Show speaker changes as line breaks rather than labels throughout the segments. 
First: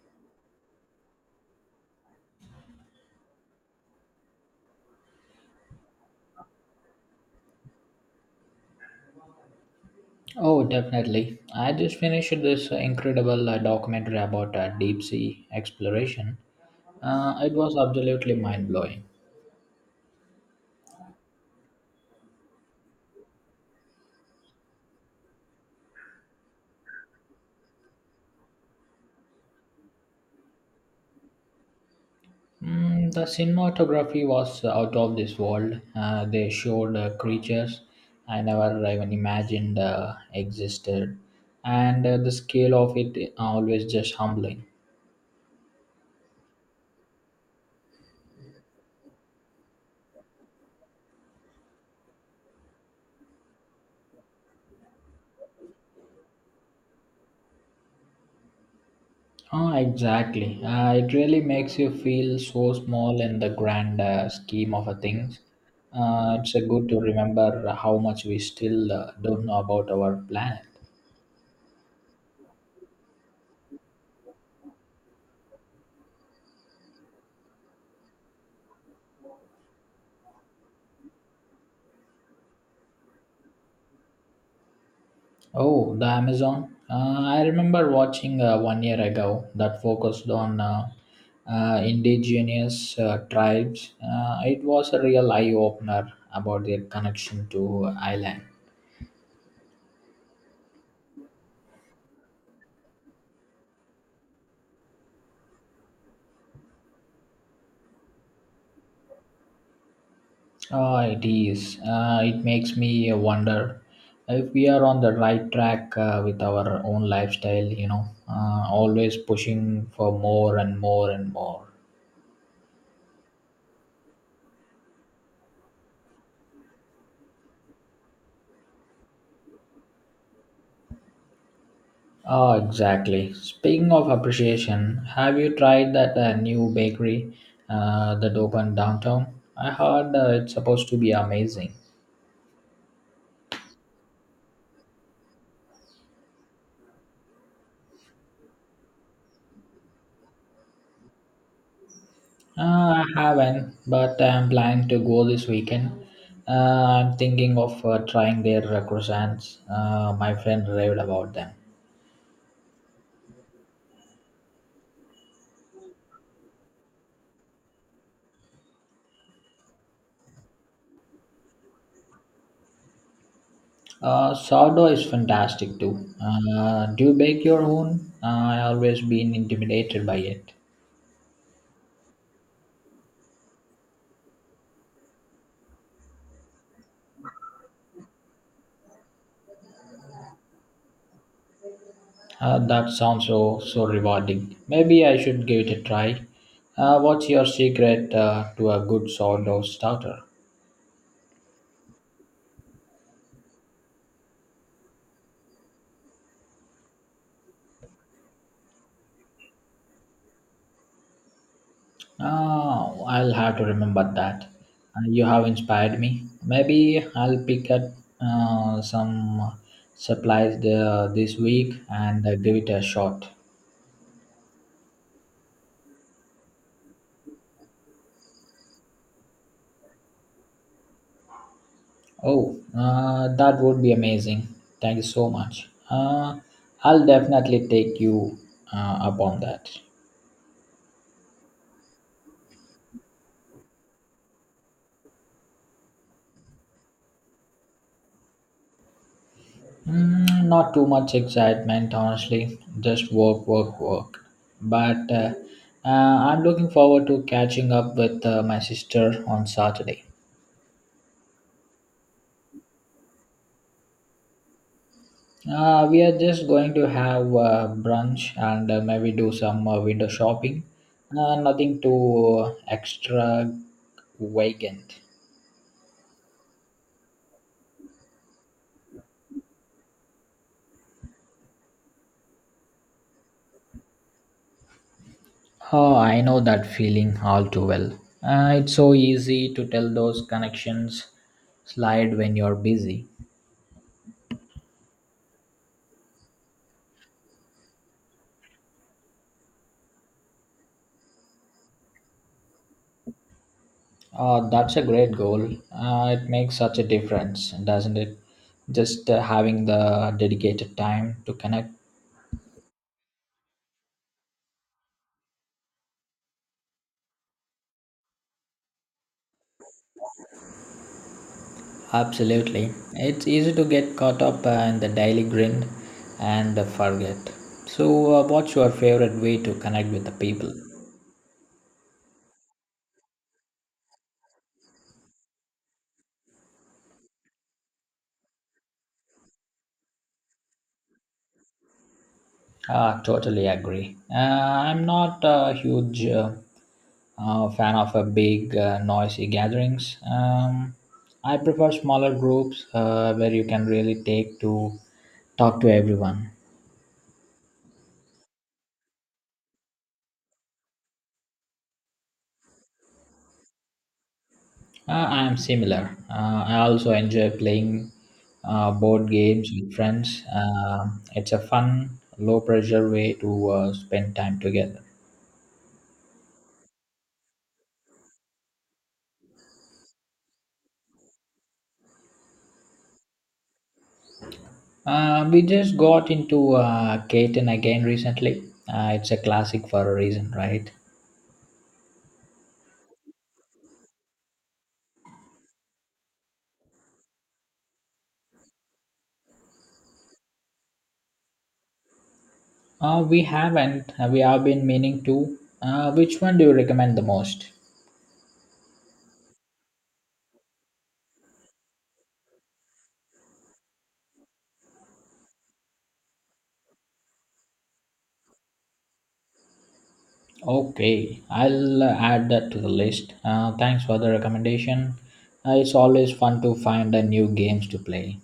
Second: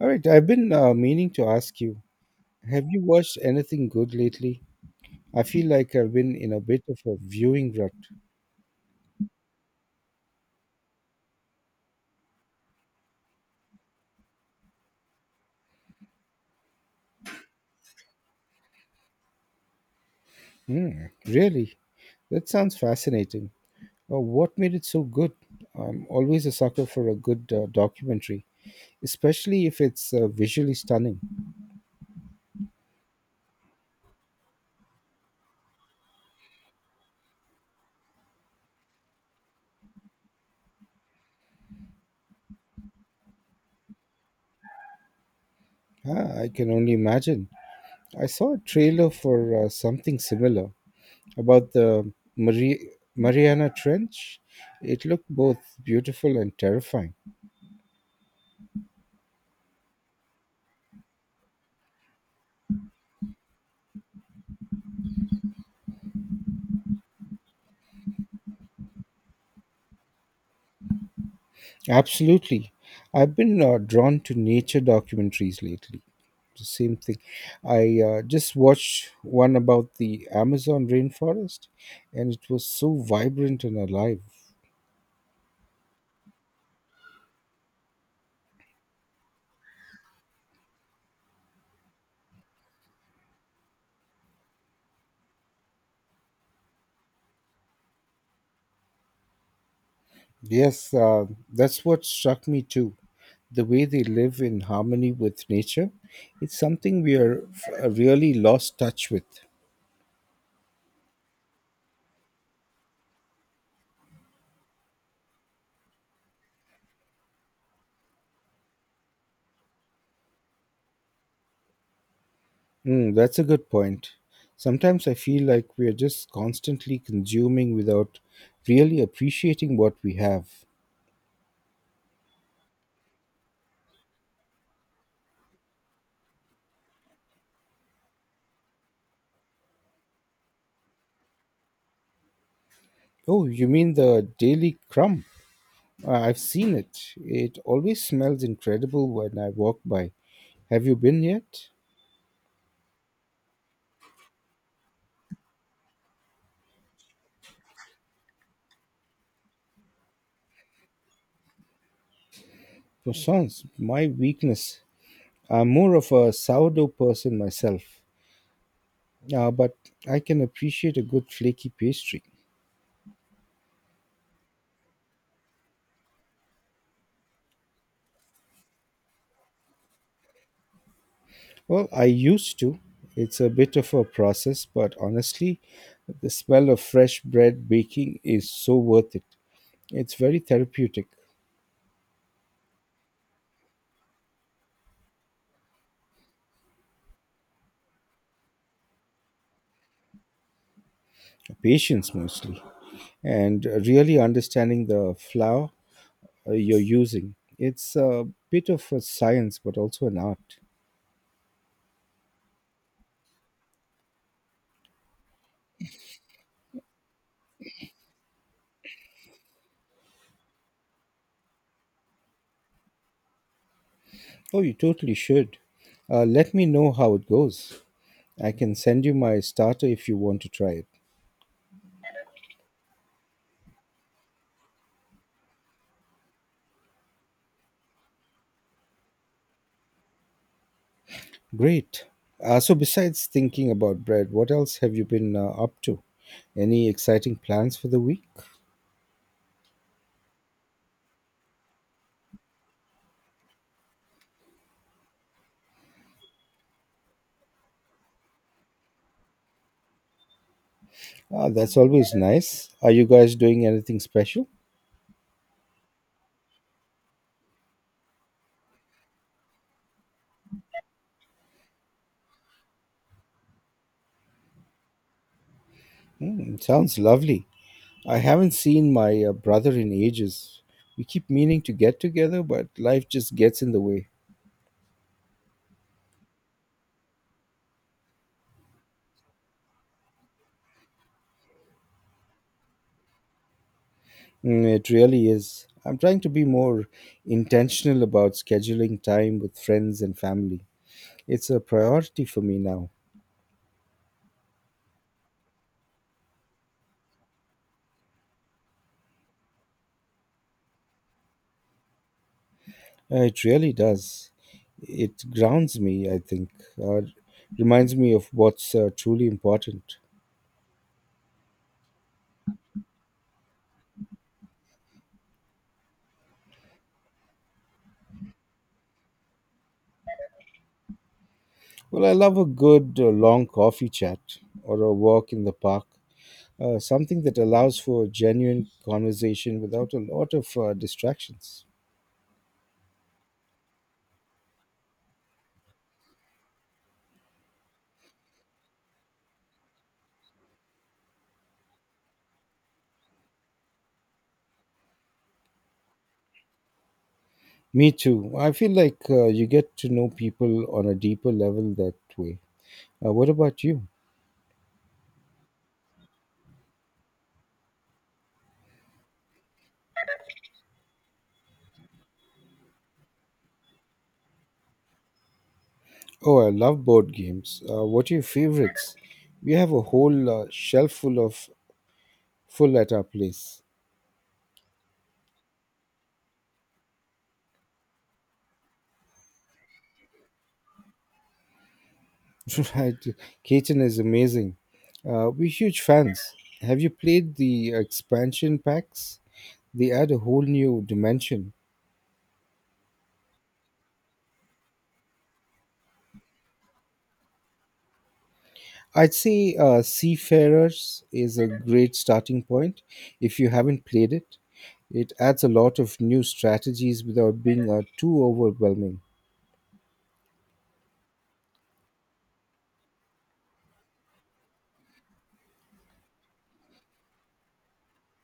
All right, I've been meaning to ask you, have you watched anything good lately? I feel like I've been in a bit of a viewing rut.
Oh, definitely. I just finished this incredible documentary about deep sea exploration. It was absolutely mind blowing.
Hmm, really? That sounds fascinating. What made it so good? I'm always a sucker for a good documentary, especially if it's visually stunning.
Mm, the cinematography was out of this world. They showed creatures I never even imagined existed, and the scale of it always just humbling.
Ah, I can only imagine. I saw a trailer for something similar about the Mariana Trench. It looked both beautiful and terrifying.
Ah, exactly. It really makes you feel so small in the grand scheme of things. It's good to remember how much we still don't know about our planet.
Absolutely. I've been drawn to nature documentaries lately. The same thing. I just watched one about the Amazon rainforest, and it was so vibrant and alive.
Oh, the Amazon. I remember watching one year ago that focused on indigenous tribes. It was a real eye opener about their connection to island.
Yes, that's what struck me too. The way they live in harmony with nature, it's something we are really lost touch with.
Ah, it is. It makes me wonder if we are on the right track with our own lifestyle, you know, always pushing for more and more and more.
Mm, that's a good point. Sometimes I feel like we are just constantly consuming without really appreciating what we have.
Ah, exactly. Speaking of appreciation, have you tried that new bakery that opened downtown? I heard it's supposed to be amazing.
Oh, you mean the Daily Crumb? I've seen it. It always smells incredible when I walk by. Have you been yet?
Uh, I haven't, but I'm planning to go this weekend. Uh, I'm thinking of trying their croissants. My friend raved about them.
Croissants, my weakness. I'm more of a sourdough person myself, but I can appreciate a good flaky pastry.
Sourdough is fantastic too. Do you bake your own? I always been intimidated by it.
Well, I used to. It's a bit of a process, but honestly, the smell of fresh bread baking is so worth it. It's very therapeutic,
That sounds so rewarding. Maybe I should give it a try. What's your secret to a good sourdough starter?
patience mostly, and really understanding the flour you're using. It's a bit of a science, but also an art.
Oh, I'll have to remember that. You have inspired me. Maybe I'll pick up some supplies there this week and give it a shot.
Oh, you totally should. Let me know how it goes. I can send you my starter if you want to try it.
Oh, that would be amazing. Thank you so much. I'll definitely take you uh, up on that.
Great. So, besides thinking about bread, what else have you been up to? Any exciting plans for the week?
Mm, not too much excitement, honestly. Just work, work, work. But uh, I'm looking forward to catching up with my sister on Saturday.
Ah, that's always nice. Are you guys doing anything special?
We are just going to have brunch and maybe do some window shopping. Nothing too extra vacant.
Hmm, sounds lovely. I haven't seen my brother in ages. We keep meaning to get together, but life just gets in the way.
Oh, I know that feeling all too well. It's so easy to tell those connections slide when you're busy.
Mm, it really is. I'm trying to be more intentional about scheduling time with friends and family. It's a priority for me now.
That's a great goal. It makes such a difference, doesn't it? Just having the dedicated time to connect.
It really does. It grounds me, I think, uh, reminds me of what's truly important.
Absolutely. It's easy to get caught up in the daily grind and forget. So, what's your favorite way to connect with the people?
Well, I love a good long coffee chat or a walk in the park, something that allows for genuine conversation without a lot of distractions.
Ah, totally agree. I'm not a huge fan of a big, noisy gatherings. I prefer smaller groups where you can really take to talk to everyone.
Me too. I feel like you get to know people on a deeper level that way. What about you?
I am similar. I also enjoy playing board games with friends. It's a fun, low pressure way to spend time together.
Oh, I love board games. What are your favorites? We have a whole shelf full at our place.
We just got into Catan again recently. It's a classic for a reason, right?
Right, Caton is amazing. We're huge fans. Have you played the expansion packs? They add a whole new dimension.
We haven't. We have been meaning to. Which one do you recommend the most?
I'd say Seafarers is a great starting point if you haven't played it. It adds a lot of new strategies without being too overwhelming.
Okay, I'll add that to the list. Thanks for the recommendation. It's always fun to find new games to play.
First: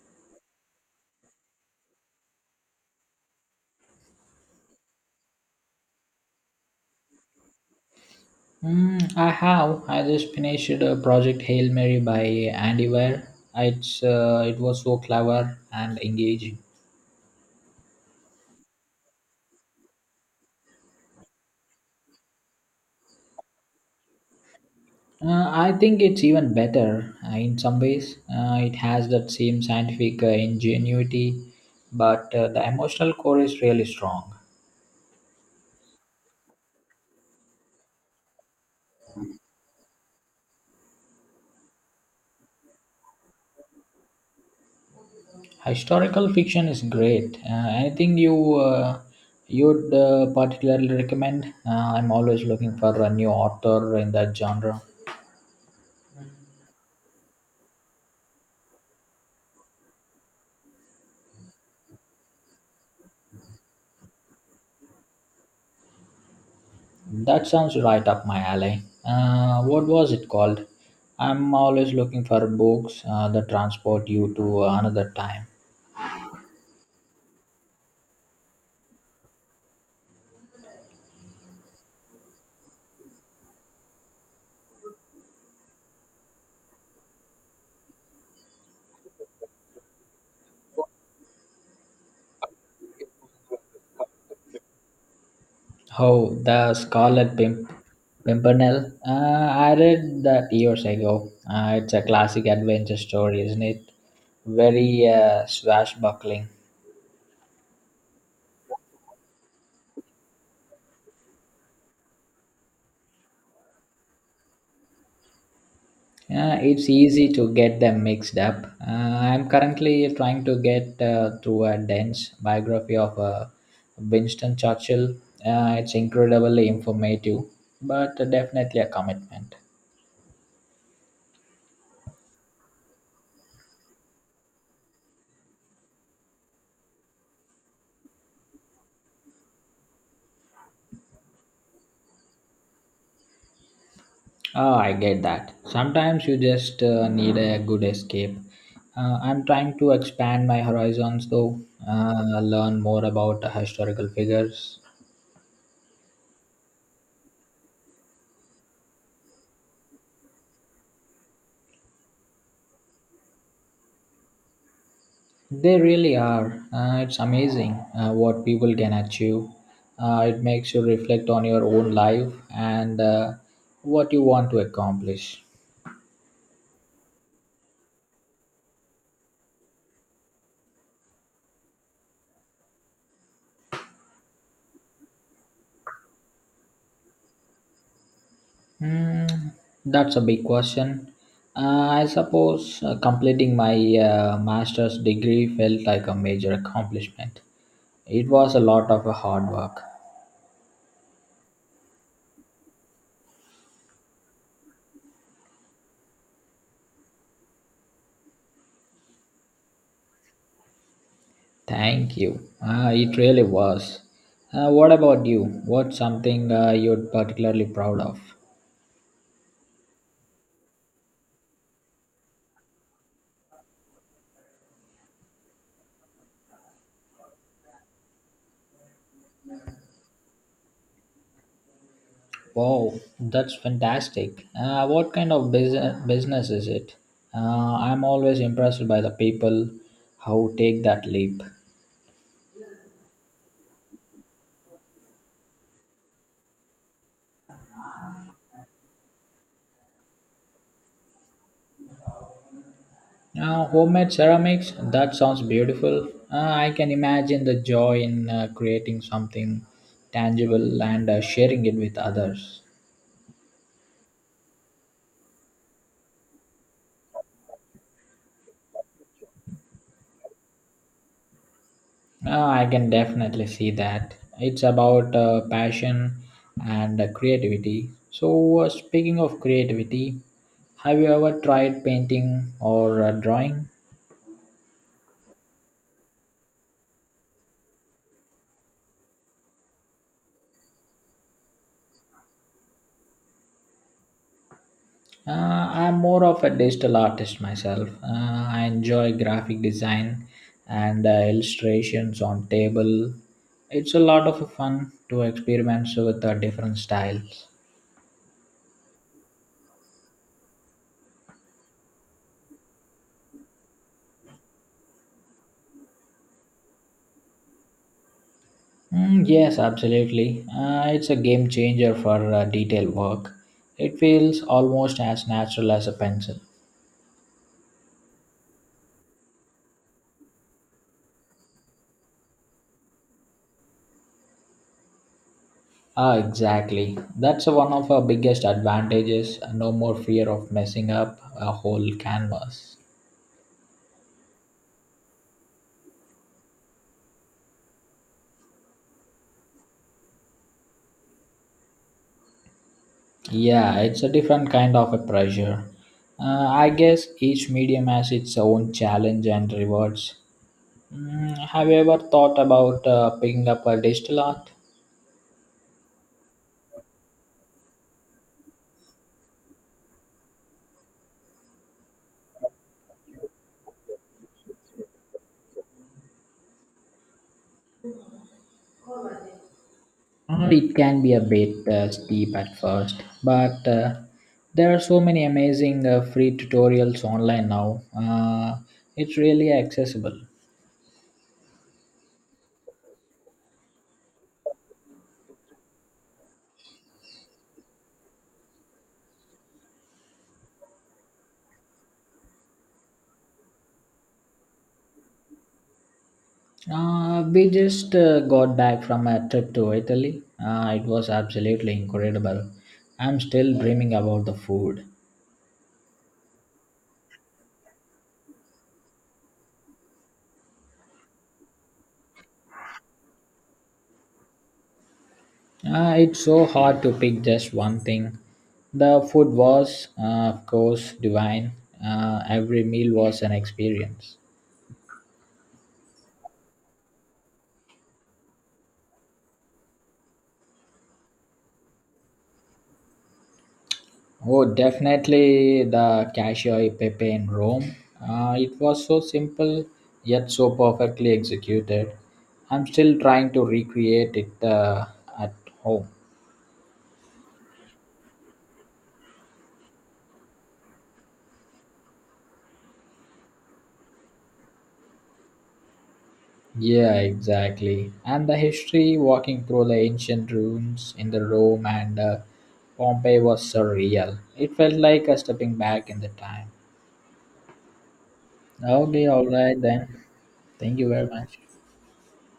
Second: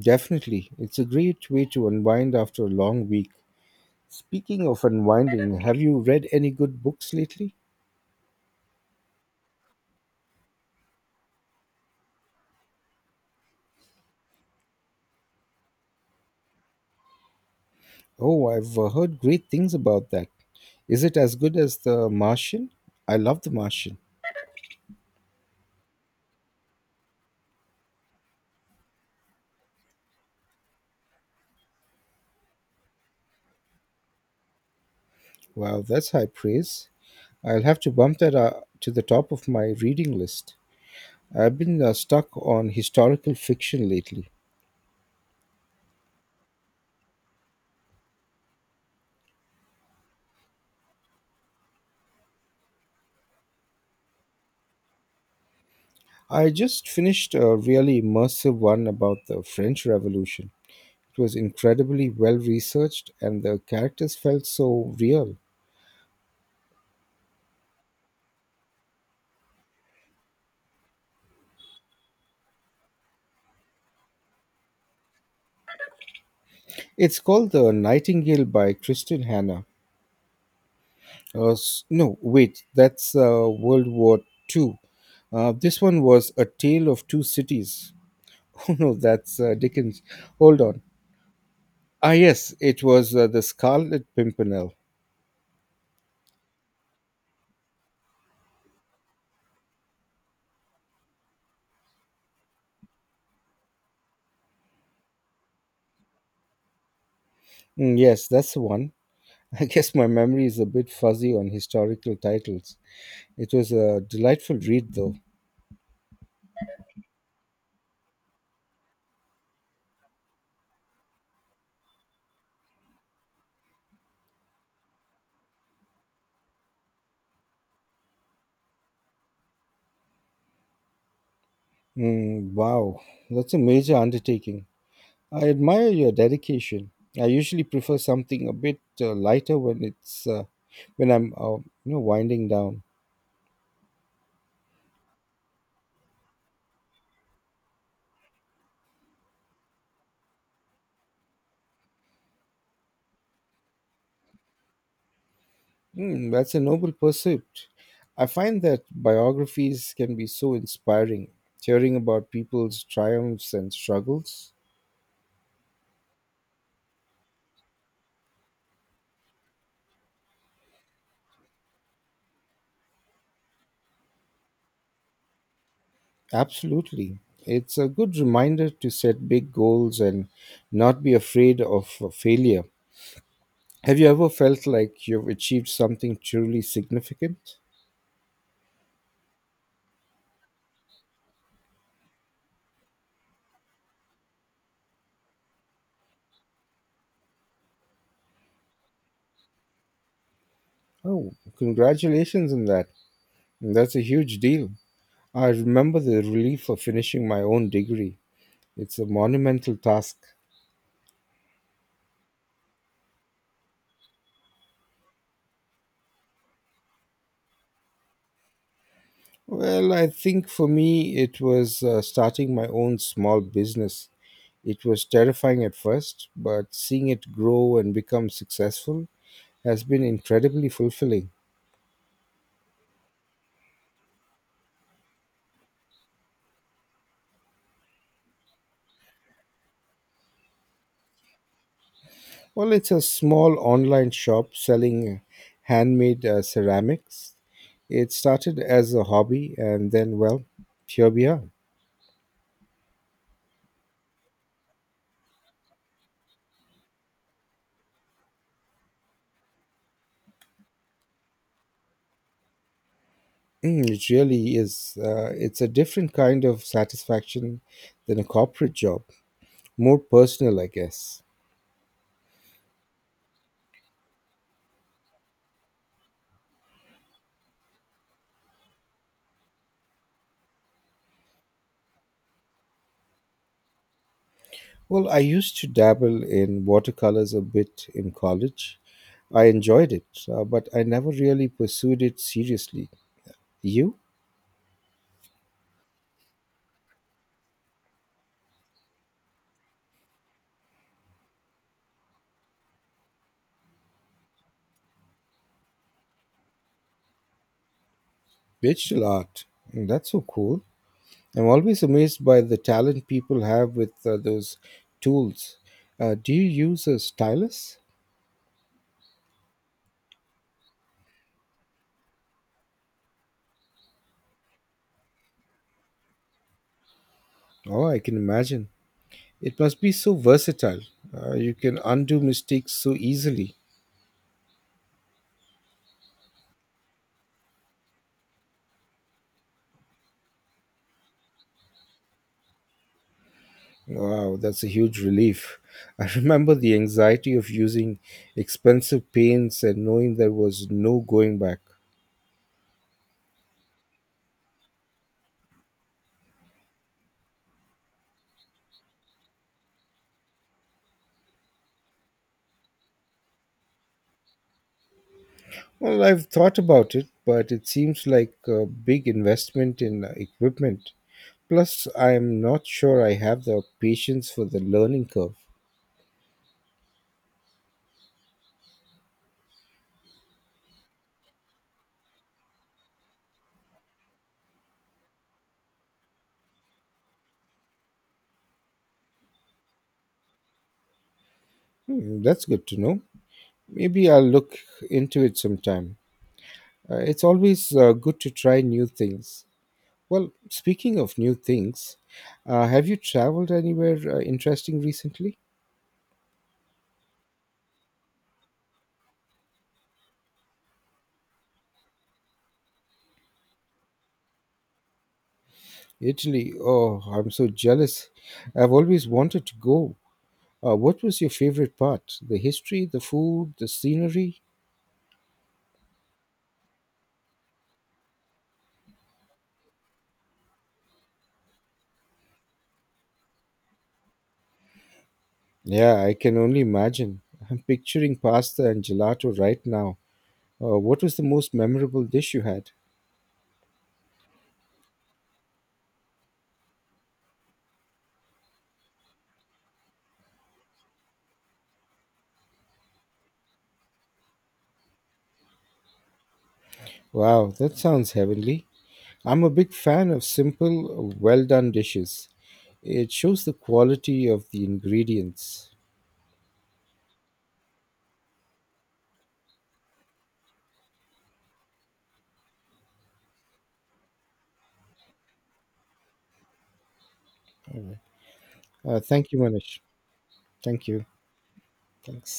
Definitely, it's a great way to unwind after a long week. Speaking of unwinding, have you read any good books lately?
Mm, I have. I just finished a project Hail Mary by Andy Weir. It was so clever and engaging.
Oh, I've heard great things about that. Is it as good as The Martian? I love The Martian.
I think it's even better in some ways. It has that same scientific ingenuity, but the emotional core is really strong.
Wow, that's high praise. I'll have to bump that to the top of my reading list. I've been stuck on historical fiction lately.
Historical fiction is great. Anything you you'd particularly recommend? I'm always looking for a new author in that genre.
I just finished a really immersive one about the French Revolution. It was incredibly well researched and the characters felt so real.
That sounds right up my alley. What was it called? I'm always looking for books that transport you to another time.
It's called The Nightingale by Kristen Hannah. No, wait, that's World War Two. This one was A Tale of Two Cities. Oh no, that's Dickens. Hold on. Ah, yes, it was The Scarlet Pimpernel.
Oh, The Scarlet Pimpernel. I read that years ago. It's a classic adventure story, isn't it? Very swashbuckling.
Mm, yes, that's the one. I guess my memory is a bit fuzzy on historical titles. It was a delightful read, though.
Yeah, it's easy to get them mixed up. Uh, I'm currently trying to get through a dense biography of Winston Churchill. It's incredibly informative, but definitely a commitment.
Mm, wow, that's a major undertaking. I admire your dedication. I usually prefer something a bit lighter when it's when I'm you know winding down.
Oh, I get that. Sometimes you just need a good escape. I'm trying to expand my horizons though, learn more about historical figures.
Mm, that's a noble pursuit. I find that biographies can be so inspiring. Hearing about people's triumphs and struggles.
They really are. It's amazing what people can achieve. It makes you reflect on your own life and what you want to accomplish.
Absolutely. It's a good reminder to set big goals and not be afraid of failure. Have you ever felt like you've achieved something truly significant?
Hmm, that's a big question. I suppose completing my master's degree felt like a major accomplishment. It was a lot of hard work.
Oh, congratulations on that. That's a huge deal. I remember the relief of finishing my own degree. It's a monumental task.
Thank you. It really was. What about you? What's something you're particularly proud of?
Well, I think for me it was starting my own small business. It was terrifying at first, but seeing it grow and become successful has been incredibly fulfilling.
Wow, that's fantastic. What kind of business is it? I'm always impressed by the people who take that leap.
Well, it's a small online shop selling handmade ceramics. It started as a hobby, and then, well, here we are.
Homemade ceramics, that sounds beautiful. I can imagine the joy in creating something tangible and sharing it with others.
Mm, it really is. It's a different kind of satisfaction than a corporate job, more personal, I guess.
I can definitely see that. It's about passion and creativity. So, speaking of creativity, have you ever tried painting or drawing?
Well, I used to dabble in watercolors a bit in college. I enjoyed it, but I never really pursued it seriously. You?
Uh, I'm more of a digital artist myself. I enjoy graphic design and illustrations on table. It's a lot of fun to experiment with different styles.
Digital art. Mm, that's so cool. I'm always amazed by the talent people have with those tools. Do you use a stylus?
Mm, yes, absolutely. It's a game changer for detail work. It feels almost as natural as a pencil.
Oh, I can imagine. It must be so versatile. You can undo mistakes so easily.
Ah, exactly. That's one of our biggest advantages. No more fear of messing up a whole canvas.
Wow, that's a huge relief. I remember the anxiety of using expensive paints and knowing there was no going back.
Yeah, it's a different kind of a pressure. I guess each medium has its own challenge and rewards. Mm, have you ever thought about picking up a digital art?
Well, I've thought about it, but it seems like a big investment in equipment. Plus, I'm not sure I have the patience for the learning curve.
It can be a bit steep at first, but there are so many amazing free tutorials online now. It's really accessible.
Hmm, that's good to know. Maybe I'll look into it sometime. It's always good to try new things. Well, speaking of new things, have you traveled anywhere interesting recently?
We just got back from a trip to Italy. It was absolutely incredible. I'm still dreaming about the food.
Italy. Oh, I'm so jealous. I've always wanted to go. What was your favorite part? The history, the food, the scenery?
It's so hard to pick just one thing. The food was, of course, divine. Every meal was an experience.
Yeah, I can only imagine. I'm picturing pasta and gelato right now. What was the most memorable dish you had?
Oh, definitely the Cacio e Pepe in Rome. It was so simple yet so perfectly executed. I'm still trying to recreate it at home.
Wow, that sounds heavenly. I'm a big fan of simple, well done dishes. It shows the quality of the ingredients.
Yeah, exactly. And the history walking through the ancient ruins in the Rome and Pompeii was surreal. It felt like a stepping back in the time. Okay, all
Thank you,
right
Manish.
then. Thank
Thank
you
you.
very much.
Thanks.